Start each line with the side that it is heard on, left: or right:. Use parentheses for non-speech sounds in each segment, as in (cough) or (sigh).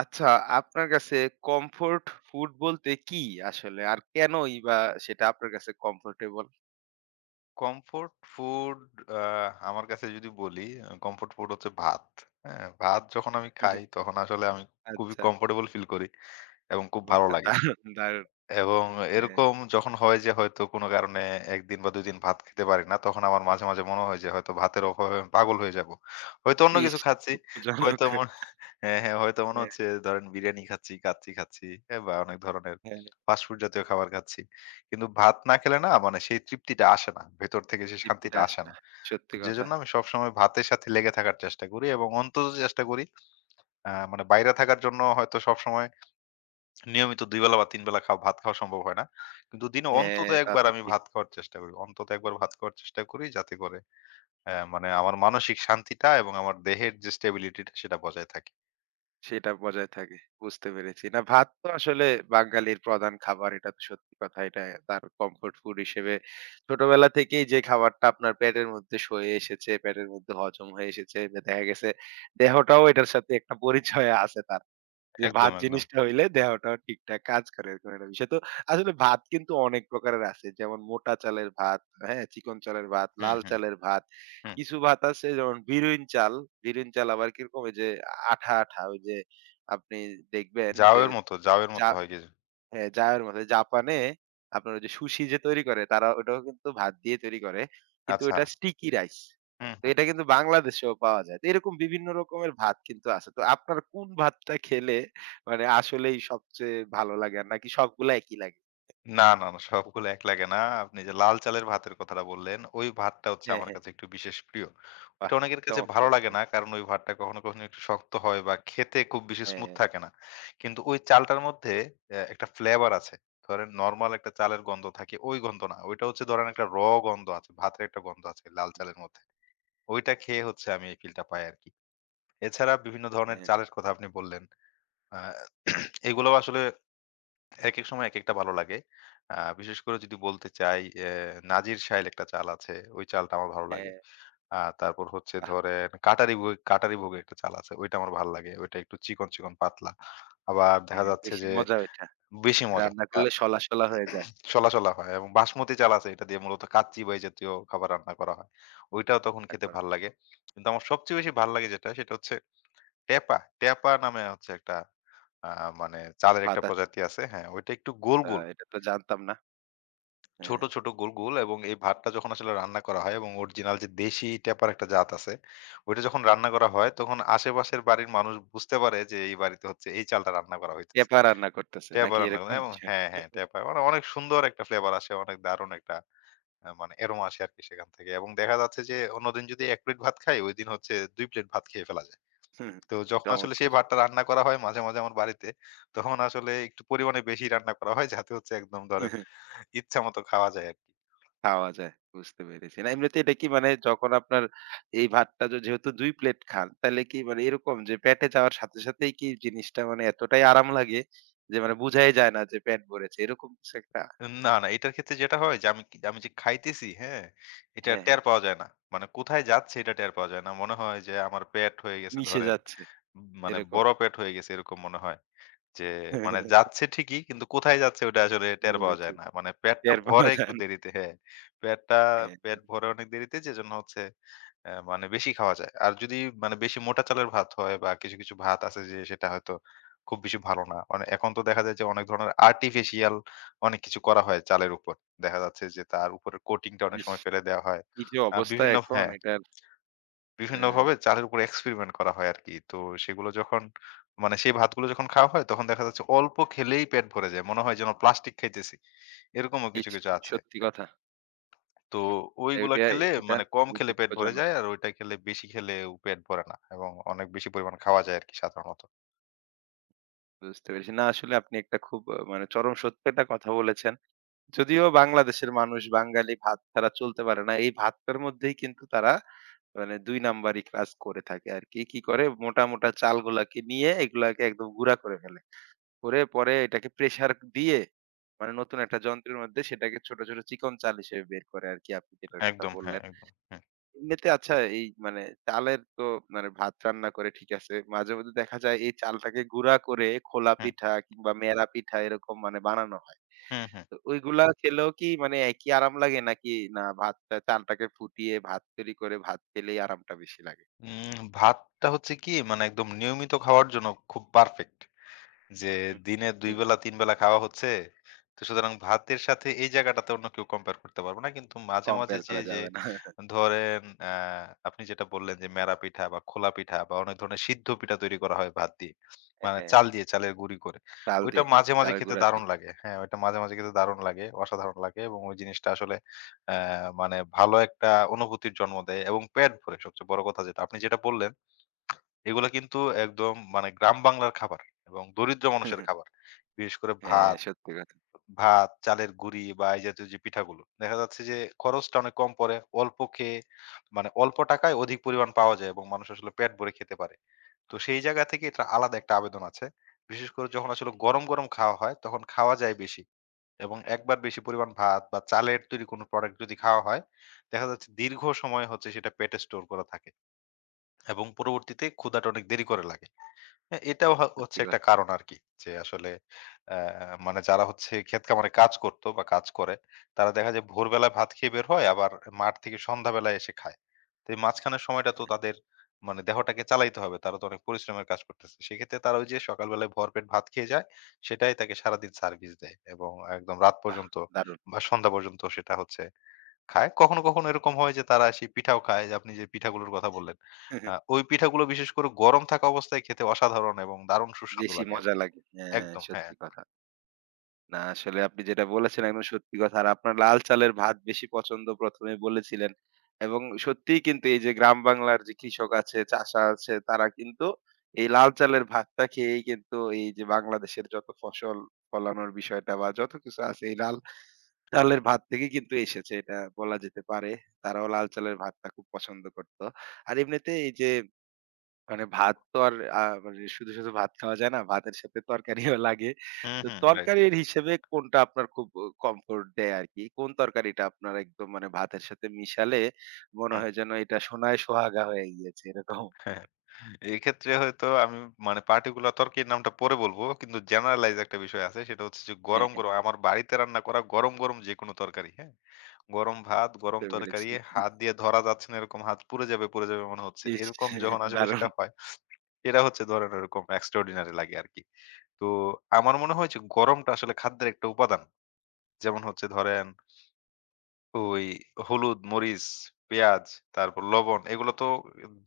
right: আচ্ছা, আপনার কাছে কমফোর্ট ফুড বলতে কি আসলে? আর কেনই বা সেটা আপনার কাছে কমফোর্টেবল?
left: কমফোর্ট ফুড, আ আমার কাছে যদি বলি, কমফোর্ট ফুড হচ্ছে ভাত। হ্যাঁ? ভাত যখন আমি খাই
right: (laughs)
left: তখন আসলে আমি খুবই
right: আচ্ছা,
left: কমফোর্টেবল ফিল করি এবং খুব
right: বাহ!
left: ভালো লাগে।
right: দারুণ, দারুণ।
left: এবং
right: হ্যাঁ,
left: এরকম যখন হয় যে হয়তো কোনো কারণে ১ দিন বা ২ দিন ভাত খেতে পারি না, তখন আমার মাঝে, মাঝে মনে হয় যে হয়তো ভাতের অভাবে আমি পাগল হয়ে যাবো। হয়তো অন্য
right: ইস!
left: কিছু খাচ্ছি। হয়তো
right: দুঃখজনক।
left: মন হ্যাঁ, হ্যাঁ, হয়তো মনে
right: হ্যাঁ,
left: হচ্ছে ধরেন বিরিয়ানি খাচ্ছি, খাচ্ছি, খাচ্ছি, হ্যাঁ, বা অনেক ধরনের
right: হ্যাঁ,
left: ফাস্ট ফুড জাতীয় খাবার খাচ্ছি। কিন্তু ভাত না খেলে না মানে সেই তৃপ্তিটা আসে না। ভেতর থেকে সেই
right: তৃপ্তিটা
left: শান্তিটা
right: আসে
left: আসে
right: না।
left: না।
right: সত্যি কথা।
left: যেজন্য আমি সবসময় ভাতের সাথে লেগে থাকার চেষ্টা করি এবং অন্তত চেষ্টা করি। মানে বাইরে থাকার জন্য হয়তো সবসময় নিয়মিত ২ বেলা বা ৩ বেলা ভাত খাওয়া সম্ভব হয় না। কিন্তু দিনে অন্তত
right: হ্যাঁ, তা
left: একবার
right: তো
left: আমি
right: ঠিক।
left: ভাত খাওয়ার চেষ্টা করি। অন্তত একবার ভাত খাওয়ার চেষ্টা করি যাতে করে মানে আমার মানসিক শান্তিটা এবং আমার দেহের যে স্টেবিলিটি টা সেটা বজায় থাকে।
right: সেটা বজায় থাকে। বুঝতে পেরেছি। না, ভাত তো আসলে বাঙালির প্রধান খাবার, এটা তো সত্যি কথা। এটা তার কমফোর্ট ফুড হিসেবে ছোটবেলা থেকেই যে খাবারটা আপনার পেটের মধ্যে সয়ে এসেছে, পেটের মধ্যে হজম হয়ে এসেছে, দেখা গেছে দেহটাও এটার সাথে একটা পরিচয় আছে তার। যে
left: একদম,
right: ভাত
left: একদম।
right: জিনিসটা হইলে দেহটাও ঠিকঠাক কাজ করে এরকম একটা বিষয়। তো আসলে ভাত কিন্তু অনেক প্রকারের আছে। যেমন মোটা চালের ভাত, হ্যাঁ? চিকন চালের ভাত,
left: হুম,
right: লাল
left: হুম,
right: চালের ভাত।
left: হুম।
right: কিছু ভাত আছে যেমন বিরুইন চাল। বিরুইন চাল আবার কিরকম? ওই যে আঠা, আঠা ওই যে আপনি দেখবেন
left: জাউ
right: যে
left: এর মতো, জাউ এর
right: যা
left: মতো হয় কিছু।
right: হ্যাঁ, জামের মতো। জাপানে আপনার ওই যে সুশি যে তৈরি করে তারা ওটাও কিন্তু ভাত দিয়ে তৈরি করে। কিন্তু
left: আচ্ছা।
right: ওটা স্টিকি রাইস। তো
left: হুম।
right: এটা কিন্তু বাংলাদেশেও পাওয়া যায়। তো এরকম বিভিন্ন রকমের ভাত কিন্তু আছে। তো আপনার কোন ভাতটা খেলে মানে আসলেই সবচেয়ে ভালো লাগে? আর নাকি সবগুলা একই লাগে?
left: না, না, না, সবগুলো এক লাগে না। আপনি যে লাল চালের ভাতের কথাটা বললেন, ওই ভাতটা হচ্ছে
right: হ্যাঁ,
left: আমার
right: হ্যাঁ।
left: কাছে একটু বিশেষ প্রিয়। ওইটা
right: বাহ!
left: অনেকের কাছে ভালো
right: চমৎকার,
left: লাগে
right: চমৎকার।
left: না। কারণ ওই ভাতটা কখনো, কখনো একটু শক্ত হয় বা খেতে খুব বেশি স্মুথ
right: হ্যাঁ,
left: থাকে না। কিন্তু ওই চালটার মধ্যে একটা ফ্লেভার আছে। ধরেন নরমাল একটা চালের গন্ধ থাকে, ওই গন্ধ না। ওইটা হচ্ছে ধরেন একটা গন্ধ আছে, ভাতের একটা গন্ধ আছে লাল
right: হুম,
left: চালের মধ্যে। ওইটা খেয়ে হচ্ছে আমি এই ফিলটা পাই আরকি। এছাড়া বিভিন্ন ধরনের
right: হ্যাঁ,
left: চালের কথা আপনি বললেন। আ এগুলো আসলে একেক সময় একেকটা ভালো লাগে। বিশেষ করে যদি বলতে চাই, নাজির শাইল একটা চাল আছে। ওই চালটা আমার ভালো লাগে।
right: হ্যাঁ।
left: তারপর হচ্ছে
right: বাহ!
left: ধরেন কাটারি ভোগের একটা চাল আছে। ওইটা আমার ভাল লাগে। ওইটা একটু চিকন, চিকন পাতলা। আবার দেখা
right: হ্যাঁ,
left: যাচ্ছে
right: বেশি
left: যে
right: মজা ওইটা।
left: বেশি মজা।
right: রান্না
left: আ
right: করলে শলা, শলা হয়ে যায়।
left: শলা, শলা হয় এবং বাসমতি চাল আছে, এটা দিয়ে মূলত কাচ্চি বা এই জাতীয় খাবার রান্না করা হয়। ওইটাও তখন খেতে
right: তারপর
left: ভাল লাগে। কিন্তু আমার সবচেয়ে বেশি ভাল লাগে যেটা, সেটা হচ্ছে ট্যাপা। ট্যাপা নামে হচ্ছে একটা আ মানে চালের একটা
right: ভাত আছে।
left: প্রজাতি আছে। হ্যাঁ, ওইটা একটু গোল, গোল।
right: এটা তো জানতাম না। হ্যাঁ,
left: ছোট, ছোট গোল, গোল এবং এই ভাতটা যখন আসলে রান্না করা হয় এবং অরিজিনাল যে দেশি ট্যাপার একটা জাত আছে, ওইটা যখন রান্না করা হয় তখন আশেপাশের বাড়ির মানুষ বুঝতে পারে যে এই বাড়িতে হচ্ছে এই চালটা রান্না করা হইতেছে।
right: পেঁপা রান্না করতেছে
left: ট্যাপা
right: নাকি
left: রান্না করে
right: এরকম
left: এবং
right: বিষয়?
left: হ্যাঁ, হ্যাঁ, ট্যাপা। মানে অনেক সুন্দর একটা ফ্লেভার আসে, অনেক দারুণ একটা মানে অ্যারোমা আসে আরকি সেখান থেকে। এবং দেখা যাচ্ছে যে অন্যদিন যদি ১ প্লেট ভাত খাই, ওইদিন হচ্ছে ২ প্লেট ভাত খেয়ে ফেলা যায়।
right: হুম,
left: তো যখন আসলে সেই
right: চমৎকার!
left: ভাতটা রান্না করা হয় মাঝে, মাঝে আমার বাড়িতে, তখন আসলে একটু পরিমাণে বেশি রান্না করা হয় যাতে হচ্ছে একদম ধরেন ইচ্ছামত খাওয়া যায় আরকি।
right: খাওয়া যায়। বুঝতে পেরেছি। না এমনিতে এটা কি মানে যখন আপনার এই ভাতটা যেহেতু ২ প্লেট খান, তাইলে কি মানে এরকম যে পেটে যাওয়ার সাথে সাথেই কি জিনিসটা মানে এতটাই আরাম লাগে যে মানে বুঝাই যায় না যে পেট ভরেছে। এরকম কিছু একটা।
left: না, না, এটার ক্ষেত্রে যেটা হয় যে আমি যে খাইতেছি, হ্যাঁ? এটা
right: হ্যাঁ, হ্যাঁ।
left: টের পাওয়া যায় না। মানে কোথায় যাচ্ছে এটা টের পাওয়া যায় না। মনে হয় যে আমার পেট হয়ে গেছে
right: মিশে
left: ধরেন,
right: যাচ্ছে
left: মানে
right: এরকম।
left: বড় পেট হয়ে গেছে এরকম মনে হয়। যে মানে যাচ্ছে ঠিকই কিন্তু কোথায় যাচ্ছে ওটা আসলে
right: বুঝতে
left: টের পাওয়া
right: পেরেছি।
left: যায় না। মানে পেটটা
right: টের পাওয়া
left: ভরে একটু
right: যায় না।
left: দেরিতে, হ্যাঁ। পেটটা
right: হ্যাঁ।
left: পেট ভরে অনেক দেরিতে, যেজন্য হচ্ছে মানে বেশি খাওয়া যায়। আর যদি মানে বেশি মোটা চালের ভাত হয় বা কিছু, কিছু ভাত আছে যে সেটা হয়তো খুব বেশি ভালো না। মানে এখন তো দেখা যায় যে অনেক ধরনের আর্টিফিশিয়াল অনেক কিছু করা হয় চালের উপর। দেখা যাচ্ছে যে তার উপরের কোটিং টা অনেক
right: ইস!
left: সময় ফেলে দেওয়া হয়।
right: কি যে
left: আ
right: অবস্থা
left: বিভিন্ন
right: এখন
left: হ্যাঁ,
right: এটার! হ্যাঁ,
left: বিভিন্নভাবে চালের উপর এক্সপেরিমেন্ট করা হয় আরকি। তো সেগুলো যখন মানে সেই ভাতগুলো যখন খাওয়া হয় তখন দেখা যাচ্ছে অল্প খেলেই পেট ভরে যায়। মনে হয় যেন প্লাস্টিক খাইতেছি। এরকমও কিছু,
right: ইস!
left: কিছু আছে।
right: সত্যি কথা।
left: তো
right: হুম।
left: ওইগুলা
right: এটা
left: খেলে
right: এটা
left: মানে কম
right: খুবই
left: খেলে পেট ভরে
right: দুঃখজনক।
left: যায় আর ওইটা খেলে বেশি খেলেও পেট ভরে না এবং অনেক বেশি পরিমাণ খাওয়া যায় আরকি সাধারণত।
right: বুঝতে পেরেছি। না আসলে আপনি একটা খুব মানে চরম সত্য একটা কথা বলেছেন। যদিও বাংলাদেশের মানুষ বাঙালি ভাত ছাড়া চলতে পারে না। এই ভাতটার মধ্যেই কিন্তু তারা মানে ২ নাম্বারি কাজ করে থাকে আরকি। কি কি করে মোটা, মোটা চালগুলাকে নিয়ে এগুলাকে একদম গুঁড়া করে ফেলে। করে পরে এটাকে প্রেশার দিয়ে মানে নতুন একটা যন্ত্রের মধ্যে সেটাকে ছোট, ছোট চিকন চাল হিসেবে বের করে আরকি, আপনি যেটার কথা
left: একদম, হ্যাঁ,
right: বললেন।
left: একদম। হুম,
right: এমনিতে আচ্ছা এই মানে চালের তো মানে ভাত রান্না করে ঠিক আছে। মাঝে মধ্যে দেখা যায় এই চালটাকে গুঁড়া করে খোলা
left: হুম,
right: পিঠা কিংবা মেরা পিঠা এরকম মানে বানানো হয়।
left: হুম, হুম।
right: তো ওইগুলা খেলেও কি মানে একই আরাম লাগে নাকি না, ভাতটা চালটাকে ফুটিয়ে ভাত তৈরি করে ভাত খেলেই আরামটা বেশি লাগে?
left: ভাতটা হচ্ছে কি, মানে একদম নিয়মিত খাওয়ার জন্য খুব পারফেক্ট। যে
right: হুম,
left: দিনে ২
right: ঠিক
left: বেলা, ৩
right: বলেছেন।
left: বেলা খাওয়া হচ্ছে। তো সুতরাং ভাতের সাথে এই জায়গাটাতে অন্য কেউ কম্পেয়ার করতে পারবে না। কিন্তু মাঝে, মাঝে
right: কম্পেয়ার
left: যে,
right: করা
left: যে
right: যাবে না।
left: ধরেন, আ আপনি যেটা বললেন যে মেরা পিঠা বা খোলা পিঠা বা অনেক ধরনের সিদ্ধ পিঠা তৈরি করা হয় ভাত দিয়ে। মানে
right: হ্যাঁ,
left: চাল দিয়ে, চালের গুঁড়ি করে।
right: চাল
left: ওইটা
right: দিয়ে,
left: মাঝে, মাঝে
right: চালের
left: খেতে
right: গুঁড়া
left: দারুণ
right: দিয়ে।
left: লাগে। হ্যাঁ, ওইটা মাঝে, মাঝে খেতে দারুণ লাগে। অসাধারণ লাগে এবং ওই জিনিসটা আসলে অ্যা মানে ভালো একটা অনুভূতির জন্ম দেয় এবং পেট ভরে সবচেয়ে বড় কথা যেটা। আপনি যেটা বললেন, এগুলা কিন্তু একদম মানে গ্রাম বাংলার খাবার এবং দরিদ্র মানুষের খাবার। বিশেষ করে
right: হ্যাঁ,
left: ভাত,
right: সত্যি কথা,
left: ভাত, চালের গুঁড়ি বা এই জাতীয় যে পিঠাগুলো। দেখা যাচ্ছে যে খরচটা অনেক কম পড়ে। অল্প খেয়ে মানে অল্প টাকায় অধিক পরিমাণ পাওয়া যায় এবং মানুষ আসলে পেট ভরে খেতে পারে। তো সেই জায়গা থেকে এটা আলাদা একটা আবেদন আছে। বিশেষ করে যখন আসলে গরম, গরম খাওয়া হয় তখন খাওয়া যায় বেশি এবং একবার বেশি পরিমাণ ভাত বা চালের তৈরি কোনো প্রোডাক্ট যদি খাওয়া হয়, দেখা যাচ্ছে দীর্ঘ সময় হচ্ছে সেটা পেটে স্টোর করা থাকে। এবং পরবর্তীতে ক্ষুধাটা অনেক দেরি করে লাগে। হ্যাঁ, এটাও হচ্ছে
right: সত্যি
left: একটা
right: কথা।
left: কারণ আরকি। যে আসলে অ্যা মানে যারা হচ্ছে ক্ষেত খামারে কাজ করত বা কাজ করে, তারা দেখা যায় ভোরবেলায় ভাত খেয়ে বের হয়, আবার মাঠ থেকে সন্ধ্যাবেলায় এসে খায়। তো এই মাঝখানের সময়টা তো তাদের মানে দেহটাকে চালাইতে হবে। তারা তো অনেক পরিশ্রমের কাজ করতেছে। সেক্ষেত্রে তারা ওই যে সকালবেলায় ভরপেট ভাত খেয়ে যায়, সেটাই তাকে সারাদিন সার্ভিস দেয় এবং একদম রাত
right: বাহ!
left: পর্যন্ত
right: দারুণ।
left: বা সন্ধ্যা পর্যন্ত সেটা হচ্ছে খায়। কখনো, কখনো এরকম হয় যে তারা সেই পিঠাও খায়, যে আপনি যে পিঠাগুলোর কথা বললেন। ওই পিঠাগুলো বিশেষ করে গরম থাকা অবস্থায় খেতে অসাধারণ এবং দারুণ সুস্বাদু
right: বেশি
left: লাগে
right: মজা
left: আরকি।
right: লাগে। হ্যাঁ,
left: একদম, হ্যাঁ।
right: সত্যি কথা। না আসলে আপনি যেটা বলেছেন একদম সত্যি কথা। আর আপনার লাল চালের ভাত বেশি পছন্দ ১ম এ বলেছিলেন। এবং সত্যিই কিন্তু এই যে গ্রাম বাংলার যে কৃষক আছে, চাষা আছে, তারা কিন্তু এই লাল চালের ভাতটা খেয়েই কিন্তু এই যে বাংলাদেশের যত ফসল ফলানোর বিষয়টা বা যত কিছু আছে এই লাল চালের ভাত থেকে কিন্তু এসেছে, এটা বলা যেতে পারে। তারাও লাল চালের ভাতটা খুব পছন্দ করত। আর এমনিতে এই যে মানে ভাত তো আর মানে শুধু ভাত খাওয়া যায় না। ভাতের সাথে তরকারিও (laughs) লাগে।
left: হুম,
right: তো
left: হুম, রাইট।
right: তরকারির হিসেবে কোনটা আপনার খুব কমফোর্ট দেয় আরকি? কোন তরকারিটা আপনার একদম মানে ভাতের সাথে মিশালে মনে
left: হুম,
right: হয় যেন এটা সোনায় সোহাগা হয়ে গিয়েছে এরকম? (laughs)
left: হ্যাঁ। এক্ষেত্রে হয়তো আমি মানে পার্টিকুলার তরকির নামটা পরে বলবো। কিন্তু জেনারেলাইজ একটা বিষয় আছে। সেটা হচ্ছে যে
right: হ্যাঁ,
left: গরম,
right: হ্যাঁ,
left: গরম, আমার বাড়িতে রান্না করা গরম, গরম যেকোনো তরকারি, হ্যাঁ? গরম ভাত, গরম
right: বুঝতে পেরেছি।
left: তরকারি, হাত দিয়ে ধরা যাচ্ছে না, এরকম হাত পুড়ে যাবে, পুড়ে যাবে মনে হচ্ছে।
right: ইস!
left: এরকম যখন
right: (laughs)
left: আসলে সেটা
right: দারুণ,
left: হয়, এরা হচ্ছে ধরেন ওরকম এক্সট্রাঅর্ডিনারি লাগে আরকি। তো আমার মনে হয় যে গরমটা আসলে খাদ্যের একটা উপাদান। যেমন হচ্ছে ধরেন ওই হলুদ, মরিচ, পেঁয়াজ, তারপর লবণ, এগুলো তো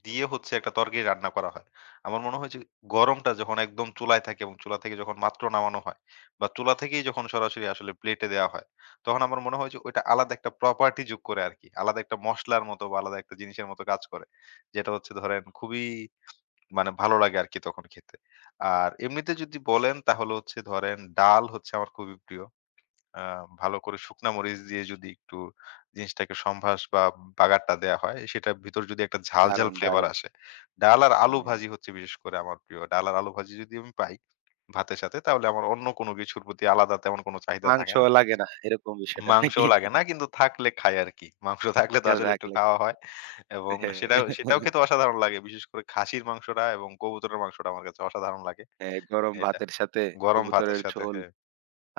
left: দিয়ে হচ্ছে একটা তরকারি রান্না করা হয়। আমার মনে হয় যে গরমটা যখন একদম চুলায় থাকে এবং চুলা থেকে যখন মাত্র নামানো হয় বা চুলা থেকেই যখন সরাসরি আসলে প্লেটে দেওয়া হয়, তখন আমার মনে হয় যে ওইটা আলাদা একটা প্রপার্টি যোগ করে আরকি। আলাদা একটা মসলার মতো বা আলাদা একটা জিনিসের মতো কাজ করে। যেটা হচ্ছে ধরেন খুবই মানে ভালো লাগে আরকি তখন খেতে। আর এমনিতে যদি বলেন তাহলে হচ্ছে ধরেন ডাল হচ্ছে আমার খুবই প্রিয়। আ ভালো করে শুকনা মরিচ দিয়ে যদি একটু জিনিসটাকে সম্ভাস বা বাগারটা দেয়া হয়, সেটার ভিতর যদি একটা ঝাল, ঝাল
right: দারুণ,
left: ফ্লেভার
right: দারুণ!
left: আসে। ডাল আর আলু
right: হ্যাঁ,
left: ভাজি হচ্ছে বিশেষ করে আমার প্রিয়। ডাল আর আলু ভাজি যদি আমি পাই ভাতের সাথে, তাহলে আমার অন্য কোনো কিছুর প্রতি আলাদা তেমন কোনো চাহিদা থাকে না।
right: মাংসও লাগে না এরকম বিষয়টা
left: মাংসও
right: নাকি?
left: লাগে না, কিন্তু থাকলে খাই আরকি। মাংস থাকলে তো আসলে
right: যাক,
left: একটু খাওয়া
right: লাগবে।
left: হয় এবং
right: হ্যাঁ,
left: সেটাও সেটাও
right: হ্যাঁ,
left: খেতে অসাধারণ লাগে। বিশেষ করে খাসির মাংসটা এবং কবুতরের মাংসটা আমার কাছে অসাধারণ লাগে।
right: হ্যাঁ, গরম
left: এটা
right: ভাতের সাথে
left: গরম ভাতের
right: কবুতরের
left: সাথে,
right: ঝোল।
left: হ্যাঁ।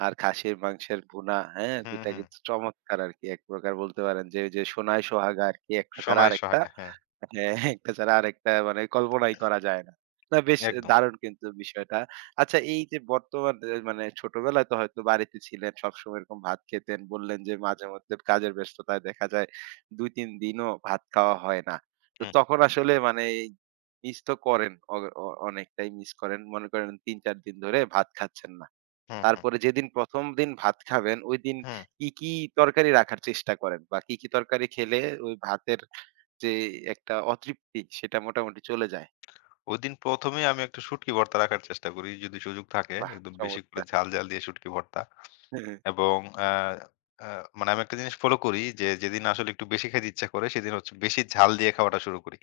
right: আর খাসির মাংসের ভুনা, হ্যাঁ?
left: হুম,
right: যেটা
left: হুম।
right: কিন্তু চমৎকার আরকি। এক প্রকার বলতে পারেন যে, ওই যে সোনায় সোহাগা আরকি, একটা ছাড়া
left: সোনায়
right: আরেকটা
left: সোহাগা, হ্যাঁ,
right: হ্যাঁ, একটা ছাড়া আরেকটা মানে কল্পনাই করা যায় না। না, বেশ
left: একদম।
right: দারুণ কিন্তু বিষয়টা। আচ্ছা, এই যে বর্তমান এ মানে ছোটবেলায় তো হয়তো বাড়িতে ছিলেন, সবসময় এরকম ভাত খেতেন। বললেন যে মাঝেমধ্যে কাজের ব্যস্ততায় দেখা যায় ২-৩ দিনও ভাত খাওয়া হয় না। তো
left: হুম,
right: তখন আসলে মানে মিস তো করেন। অ অ অনেকটাই মিস করেন। মনে করেন ৩-৪ দিন ধরে ভাত খাচ্ছেন না।
left: হুম, হুম,
right: তারপরে যেদিন ১ম দিন ভাত খাবেন, ঐদিন
left: হুম।
right: কি, কি তরকারি রাখার চেষ্টা করেন? বা কি, কি তরকারি খেলে ওই ভাতের যে একটা অতৃপ্তি, সেটা মোটামুটি চলে যায়?
left: ওইদিন ১ম এই আমি একটা শুটকি ভর্তা রাখার চেষ্টা করি যদি সুযোগ থাকে।
right: বাহ!
left: একদম বেশি করে
right: চমৎকার।
left: ঝাল, ঝাল দিয়ে শুটকি ভর্তা।
right: হ্যাঁ,
left: এবং আ আ মানে আমি একটা জিনিস ফলো করি যে, যেদিন আসলে একটু বেশি খেতে ইচ্ছা করে সেদিন হচ্ছে বেশি ঝাল দিয়ে খাওয়াটা শুরু করি।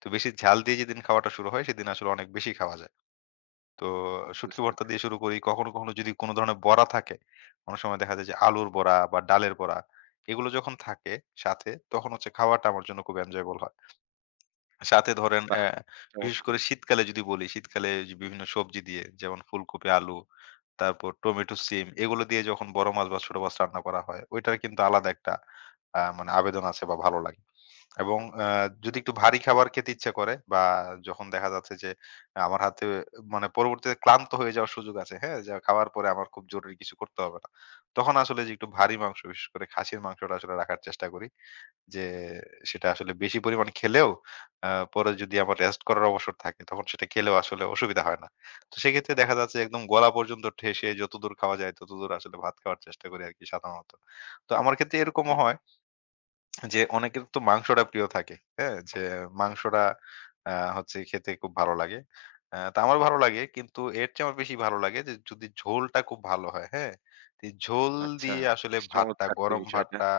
left: তো বেশি ঝাল দিয়ে যেদিন খাওয়াটা শুরু হয় সেদিন আসলে অনেক বেশি খাওয়া যায়। তো
right: হুম,
left: শুটকি
right: বুঝতে
left: ভর্তা
right: পে
left: দিয়ে শুরু করি। কখনো, কখনো যদি কোন ধরনের বড়া থাকে, অনেক সময় দেখা যায় যে আলুর বড়া বা ডালের বড়া, এগুলো যখন থাকে সাথে, তখন হচ্ছে খাওয়াটা আমার জন্য খুব enjoyable হয়। সাথে ধরেন
right: বাহ!
left: বিশেষ
right: চমৎকার।
left: করে শীতকালে যদি বলি, শীতকালে যে বিভিন্ন সবজি দিয়ে যেমন ফুলকপি, আলু, তারপর টমেটো, সিম, এগুলো দিয়ে যখন বড় মাছ বা ছোট মাছ রান্না করা হয়, ওইটার কিন্তু আলাদা একটা মানে আবেদন আছে বা ভালো লাগে। এবং যদি একটু ভারী খাবার খেতে ইচ্ছা করে বা যখন দেখা যাচ্ছে যে আমার হাতে মানে পরবর্তীতে ক্লান্ত হয়ে যাওয়ার সুযোগ আছে, হ্যাঁ? যে খাওয়ার পরে আমার খুব জরুরি কিছু করতে হবে না। তখন আসলে যে একটু ভারী মাংস, বিশেষ করে খাসির মাংসটা আসলে রাখার চেষ্টা করি। যে সেটা আসলে বেশি পরিমাণ খেলেও আ পরে যদি আমার রেস্ট করার অবসর থাকে তখন সেটা খেলেও আসলে অসুবিধা হয় না। তো সেক্ষেত্রে দেখা যাচ্ছে একদম গলা পর্যন্ত ঠেসে যতদূর খাওয়া যায় ততদূর আসলে ভাত খাওয়ার চেষ্টা করি আরকি সাধারণত। তো আমার ক্ষেত্রে এরকমও
right: হুম,
left: হয় যে অনেকের তো মাংসটা প্রিয় থাকে। হ্যাঁ? যে মাংসটা হচ্ছে খেতে খুব ভালো লাগে। তো আমার ভালো লাগে, কিন্তু এর চেয়ে আমার বেশি ভালো লাগে যে যদি ঝোলটা খুব ভালো হয়, হ্যাঁ? তো এই ঝোল
right: আচ্ছা,
left: দিয়ে আসলে
right: বেশ
left: ভাতটা,
right: চমৎকার তো
left: গরম
right: বিষয়টা।
left: ভাতটা,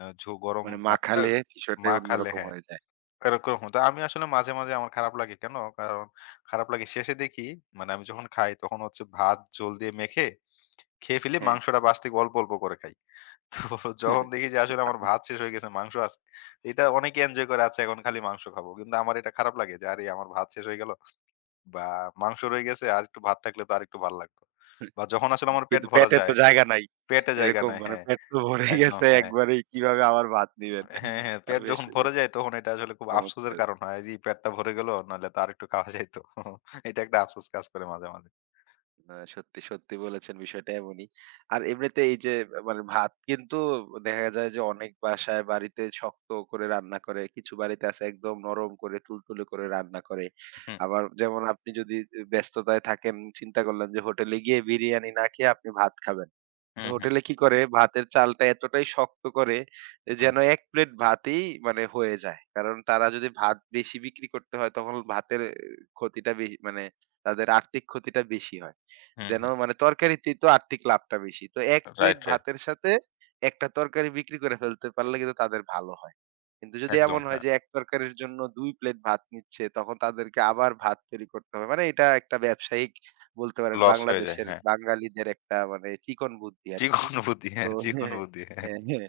left: আ ঝো গরম
right: মানে
left: ভাতটা
right: মাখালে বিষয়টাই
left: মাখালে,
right: অন্যরকম
left: হ্যাঁ,
right: হয়ে যায়।
left: এরকম হতো। আমি আসলে মাঝে, মাঝে আমার খারাপ লাগে কেন? কারণ খারাপ লাগে শেষে দেখি মানে আমি যখন খাই তখন হচ্ছে ভাত ঝোল দিয়ে মেখে খেয়ে ফেলি,
right: হ্যাঁ,
left: মাংসটা বাঁচ থেকে অল্প, অল্প করে খাই। তো যখন দেখি
right: (laughs)
left: যে আসলে আমার ভাত শেষ হয়ে গেছে, মাংস আছে। এটা অনেকে এনজয় করে, আচ্ছা এখন খালি মাংস খাবো। কিন্তু আমার এটা খারাপ লাগে যে আরে আমার ভাত শেষ হয়ে গেল বা মাংস রয়ে গেছে, আর একটু ভাত থাকলে তো আরেকটু ভাল লাগতো। বা যখন আসলে আমার পেট
right: কিন্তু
left: ভরা
right: পেটে তো
left: যায়,
right: জায়গা নাই।
left: পেটে জায়গা
right: এরকম
left: নেয়,
right: মানে
left: হ্যাঁ,
right: পেট তো ভরে
left: একদম,
right: গেছে
left: হ্যাঁ,
right: একবারেই, কিভাবে আবার ভাত নিবেন?
left: হ্যাঁ, হ্যাঁ, পেট
right: বেশ,
left: যখন ভরে
right: বেশ
left: যায় তখন এটা আসলে খুব আফসোসের
right: চমৎকার।
left: কারণ হয়। এই পেটটা ভরে গেল, নাহলে তো আরেকটু খাওয়া যাইত। (laughs) এটা একটা আফসোস কাজ করে মাঝে, মাঝে।
right: না, সত্যি, সত্যি বলেছেন, বিষয়টা এমনই। আর এমনিতে এই যে মানে ভাত কিন্তু দেখা যায় যে অনেক বাসায় বাড়িতে শক্ত করে রান্না করে। কিছু বাড়িতে আছে একদম নরম করে তুলতুলে করে রান্না করে।
left: হুম,
right: আবার যেমন আপনি যদি ব্যস্ততায় থাকেন, চিন্তা করলেন যে হোটেলে গিয়ে বিরিয়ানি না খেয়ে আপনি ভাত খাবেন।
left: হুম, হুম,
right: হোটেলে কি করে ভাতের চালটা এতটাই শক্ত করে
left: হুম,
right: যেন ১ প্লেট ভাতেই মানে হয়ে যায়। কারণ তারা যদি ভাত বেশি বিক্রি করতে হয় তখন ভাতের আহ, ক্ষতিটা বেশি, মানে তাদের আর্থিক ক্ষতিটা বেশি হয়।
left: হুম,
right: যেন
left: হুম।
right: মানে তরকারিতেই তো আর্থিক লাভটা বেশি। তো ১ প্লেট
left: রাইট, রাইট।
right: ভাতের সাথে ১ টা তরকারি বিক্রি করে ফেলতে পারলে কিন্তু তাদের ভালো হয়। কিন্তু যদি
left: একদম,
right: এমন হয়
left: হ্যাঁ।
right: যে ১ তরকারির জন্য ২ প্লেট ভাত নিচ্ছে, তখন তাদেরকে আবার ভাত তৈরি করতে হবে। মানে এটা একটা ব্যবসায়িক বলতে পারেন,
left: লস হয়ে যায়,
right: বাংলাদেশের
left: হ্যাঁ।
right: বাঙালিদের একটা মানে চিকন বুদ্ধি আরকি।
left: চিকন বুদ্ধি,
right: তো
left: হ্যাঁ, চিকন
right: হ্যাঁ,
left: বুদ্ধি, হ্যাঁ।
right: হ্যাঁ, হ্যাঁ।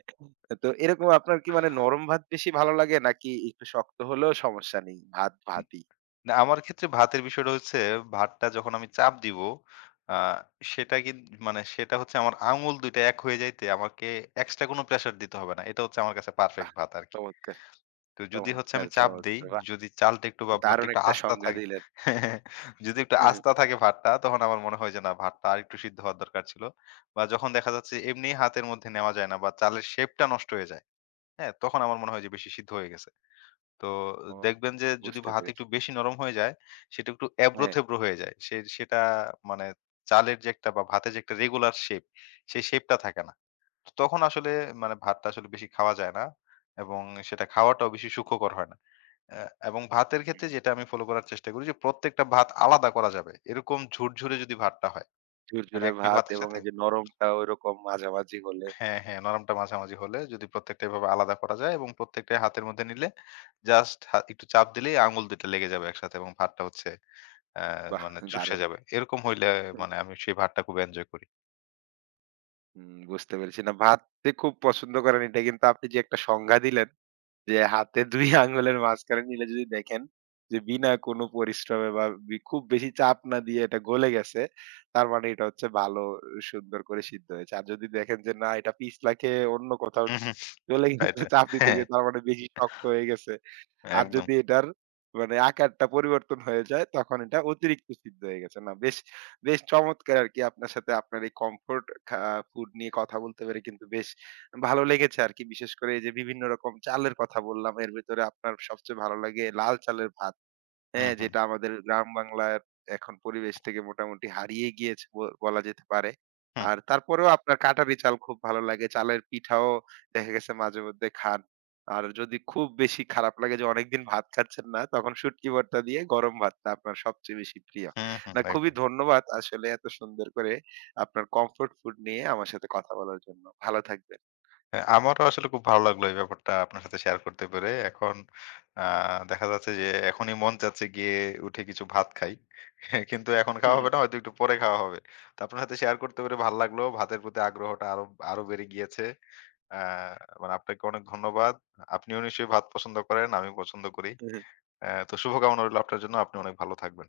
right: তো এরকম আপনার কি মানে নরম ভাত বেশি ভালো লাগে নাকি একটু শক্ত হলেও সমস্যা নেই, ভাত ভাতই?
left: না, আমার ক্ষেত্রে ভাতের বিষয়টা হচ্ছে ভাতটা যখন আমি চাপ দিব আ সেটা মানে সেটা হচ্ছে আমার আঙুল ২ টা এক হয়ে যাইতে আমাকে এক্সট্রা কোনো প্রেশার দিতে হবে না। এটা হচ্ছে আমার কাছে
right: বাহ!
left: পারফেক্ট ভাত আরকি।
right: চমৎকার,
left: তো যদি হচ্ছে
right: চমৎকার,
left: আমি চাপ দেই,
right: চমৎকার! বাহ!
left: যদি চালটা একটু বা ভাতটা
right: দারুণ
left: একটু
right: একটা
left: আস্তা
right: সংজ্ঞা
left: থাকে।
right: দিলেন।
left: (laughs) যদি একটু
right: হুম,
left: আস্তা থাকে ভাতটা, তখন আমার মনে হয় যে না ভাতটা আরেকটু সিদ্ধ হওয়ার দরকার ছিল। বা যখন দেখা যাচ্ছে এমনি হাতের মধ্যে নেওয়া যায় না বা চালের শেপটা নষ্ট হয়ে যায়। হ্যাঁ? তখন আমার মনে হয় যে বেশি সিদ্ধ হয়ে গেছে। তো
right: ও,
left: দেখবেন যে যদি
right: বুঝতে
left: ভাত একটু
right: পেরেছি।
left: বেশি নরম হয়ে যায়, সেটা একটু
right: হ্যাঁ,
left: এবড়ো-থেবড়ো হয়ে যায়। সেটা মানে চালের যে একটা বা ভাতের যে একটা রেগুলার শেপ, সেই শেপটা থাকে না। তো তখন আসলে মানে ভাতটা আসলে বেশি খাওয়া যায় না এবং সেটা খাওয়াটাও বেশি সুখকর হয় না। অ্যা এবং ভাতের ক্ষেত্রে
right: হুম,
left: যেটা আমি ফলো করার চেষ্টা করি যে প্রত্যেকটা ভাত আলাদা করা যাবে। এরকম ঝুরঝুরে যদি ভাতটা হয়, মানে
right: ঝুরঝুরে
left: একটা
right: ভাত
left: ভাতের
right: এবং
left: সাথে
right: এই যে নরমটা ঐরকম মাঝামাঝি হলে
left: হ্যাঁ, হ্যাঁ, নরমটা মাঝামাঝি হলে যদি প্রত্যেকটা এভাবে আলাদা করা যায় এবং প্রত্যেকটাই হাতের মধ্যে নিলে জাস্ট হা একটু চাপ দিলেই আঙুল ২ টা লেগে যাবে একসাথে এবং ভাতটা হচ্ছে অ্যা
right: বাহ!
left: মানে চুপসে
right: দারুণ!
left: যাবে। এরকম হইলে মানে আমি সেই ভাতটা খুব এনজয় করি।
right: হুম, বুঝতে পেরেছি। না, ভাত যে খুব পছন্দ করেন এটা কিন্তু আপনি যে একটা সংজ্ঞা দিলেন যে হাতে ২ আঙ্গুলের মাঝখানে নিলে যদি দেখেন যে বিনা কোনো পরিশ্রমে বা খুব বেশি চাপ না দিয়ে এটা গলে গেছে, তার মানে এটা হচ্ছে ভালো সুন্দর করে সিদ্ধ হয়েছে। আর যদি দেখেন যে না, এটা পিছলা খেয়ে অন্য কোথাও
left: হুম, হুম।
right: চলে
left: রাইট,
right: গেছে
left: রাইট।
right: চাপ দিতে গিয়ে, তার মানে বেশি শক্ত হয়ে গেছে।
left: হ্যাঁ,
right: আর
left: একদম।
right: যদি এটার মানে আকারটা পরিবর্তন হয়ে যায় তখন এটা অতিরিক্ত সিদ্ধ হয়ে গেছে। না বেশ, বেশ চমৎকার আরকি আপনার সাথে আপনার এই কমফোর্ট খা ফুড নিয়ে কথা বলতে পেরে কিন্তু বেশ ভালো লেগেছে আরকি। বিশেষ করে এই যে বিভিন্ন রকম চালের কথা বললাম, এর ভেতরে আপনার সবচেয়ে ভালো লাগে লাল চালের ভাত।
left: হুম,
right: হ্যাঁ,
left: হুম,
right: যেটা আমাদের গ্রাম বাংলার এখন পরিবেশ থেকে মোটামুটি হারিয়ে গিয়েছে বলা যেতে পারে।
left: হুম,
right: আর তারপরেও আপনার কাটারি চাল খুব ভালো লাগে। চালের পিঠাও দেখা গেছে মাঝেমধ্যে খান। আর যদি খুব বেশি খারাপ লাগে যে অনেকদিন ভাত খাচ্ছেন না, তখন শুটকি ভর্তা দিয়ে গরম ভাতটা আপনার সবচেয়ে বেশি প্রিয়।
left: হুম, হুম,
right: না, খুবই
left: একদম।
right: ধন্যবাদ আসলে এত সুন্দর করে আপনার কমফোর্ট ফুড নিয়ে আমার সাথে কথা বলার জন্য। ভালো থাকবেন।
left: হ্যাঁ, আমারও আসলে খুব ভালো লাগলো এই ব্যাপারটা আপনার সাথে শেয়ার করতে পেরে। এখন আ দেখা যাচ্ছে যে এখনই মন চাচ্ছে গিয়ে উঠে কিছু ভাত খাই। হ্যাঁ, কিন্তু এখন খাওয়া হবে না, হয়তো
right: (laughs)
left: একটু পরে খাওয়া হবে। তো আপনার সাথে শেয়ার করতে পেরে ভালো লাগলো। ভাতের প্রতি আগ্রহটা আরো আরো বেড়ে গিয়েছে। আ মানে আপনাকে অনেক ধন্যবাদ। আপনিও নিশ্চয়ই ভাত পছন্দ করেন, আমিও পছন্দ করি। তো শুভকামনা রইল আপনার জন্য। আপনি অনেক ভালো থাকবেন।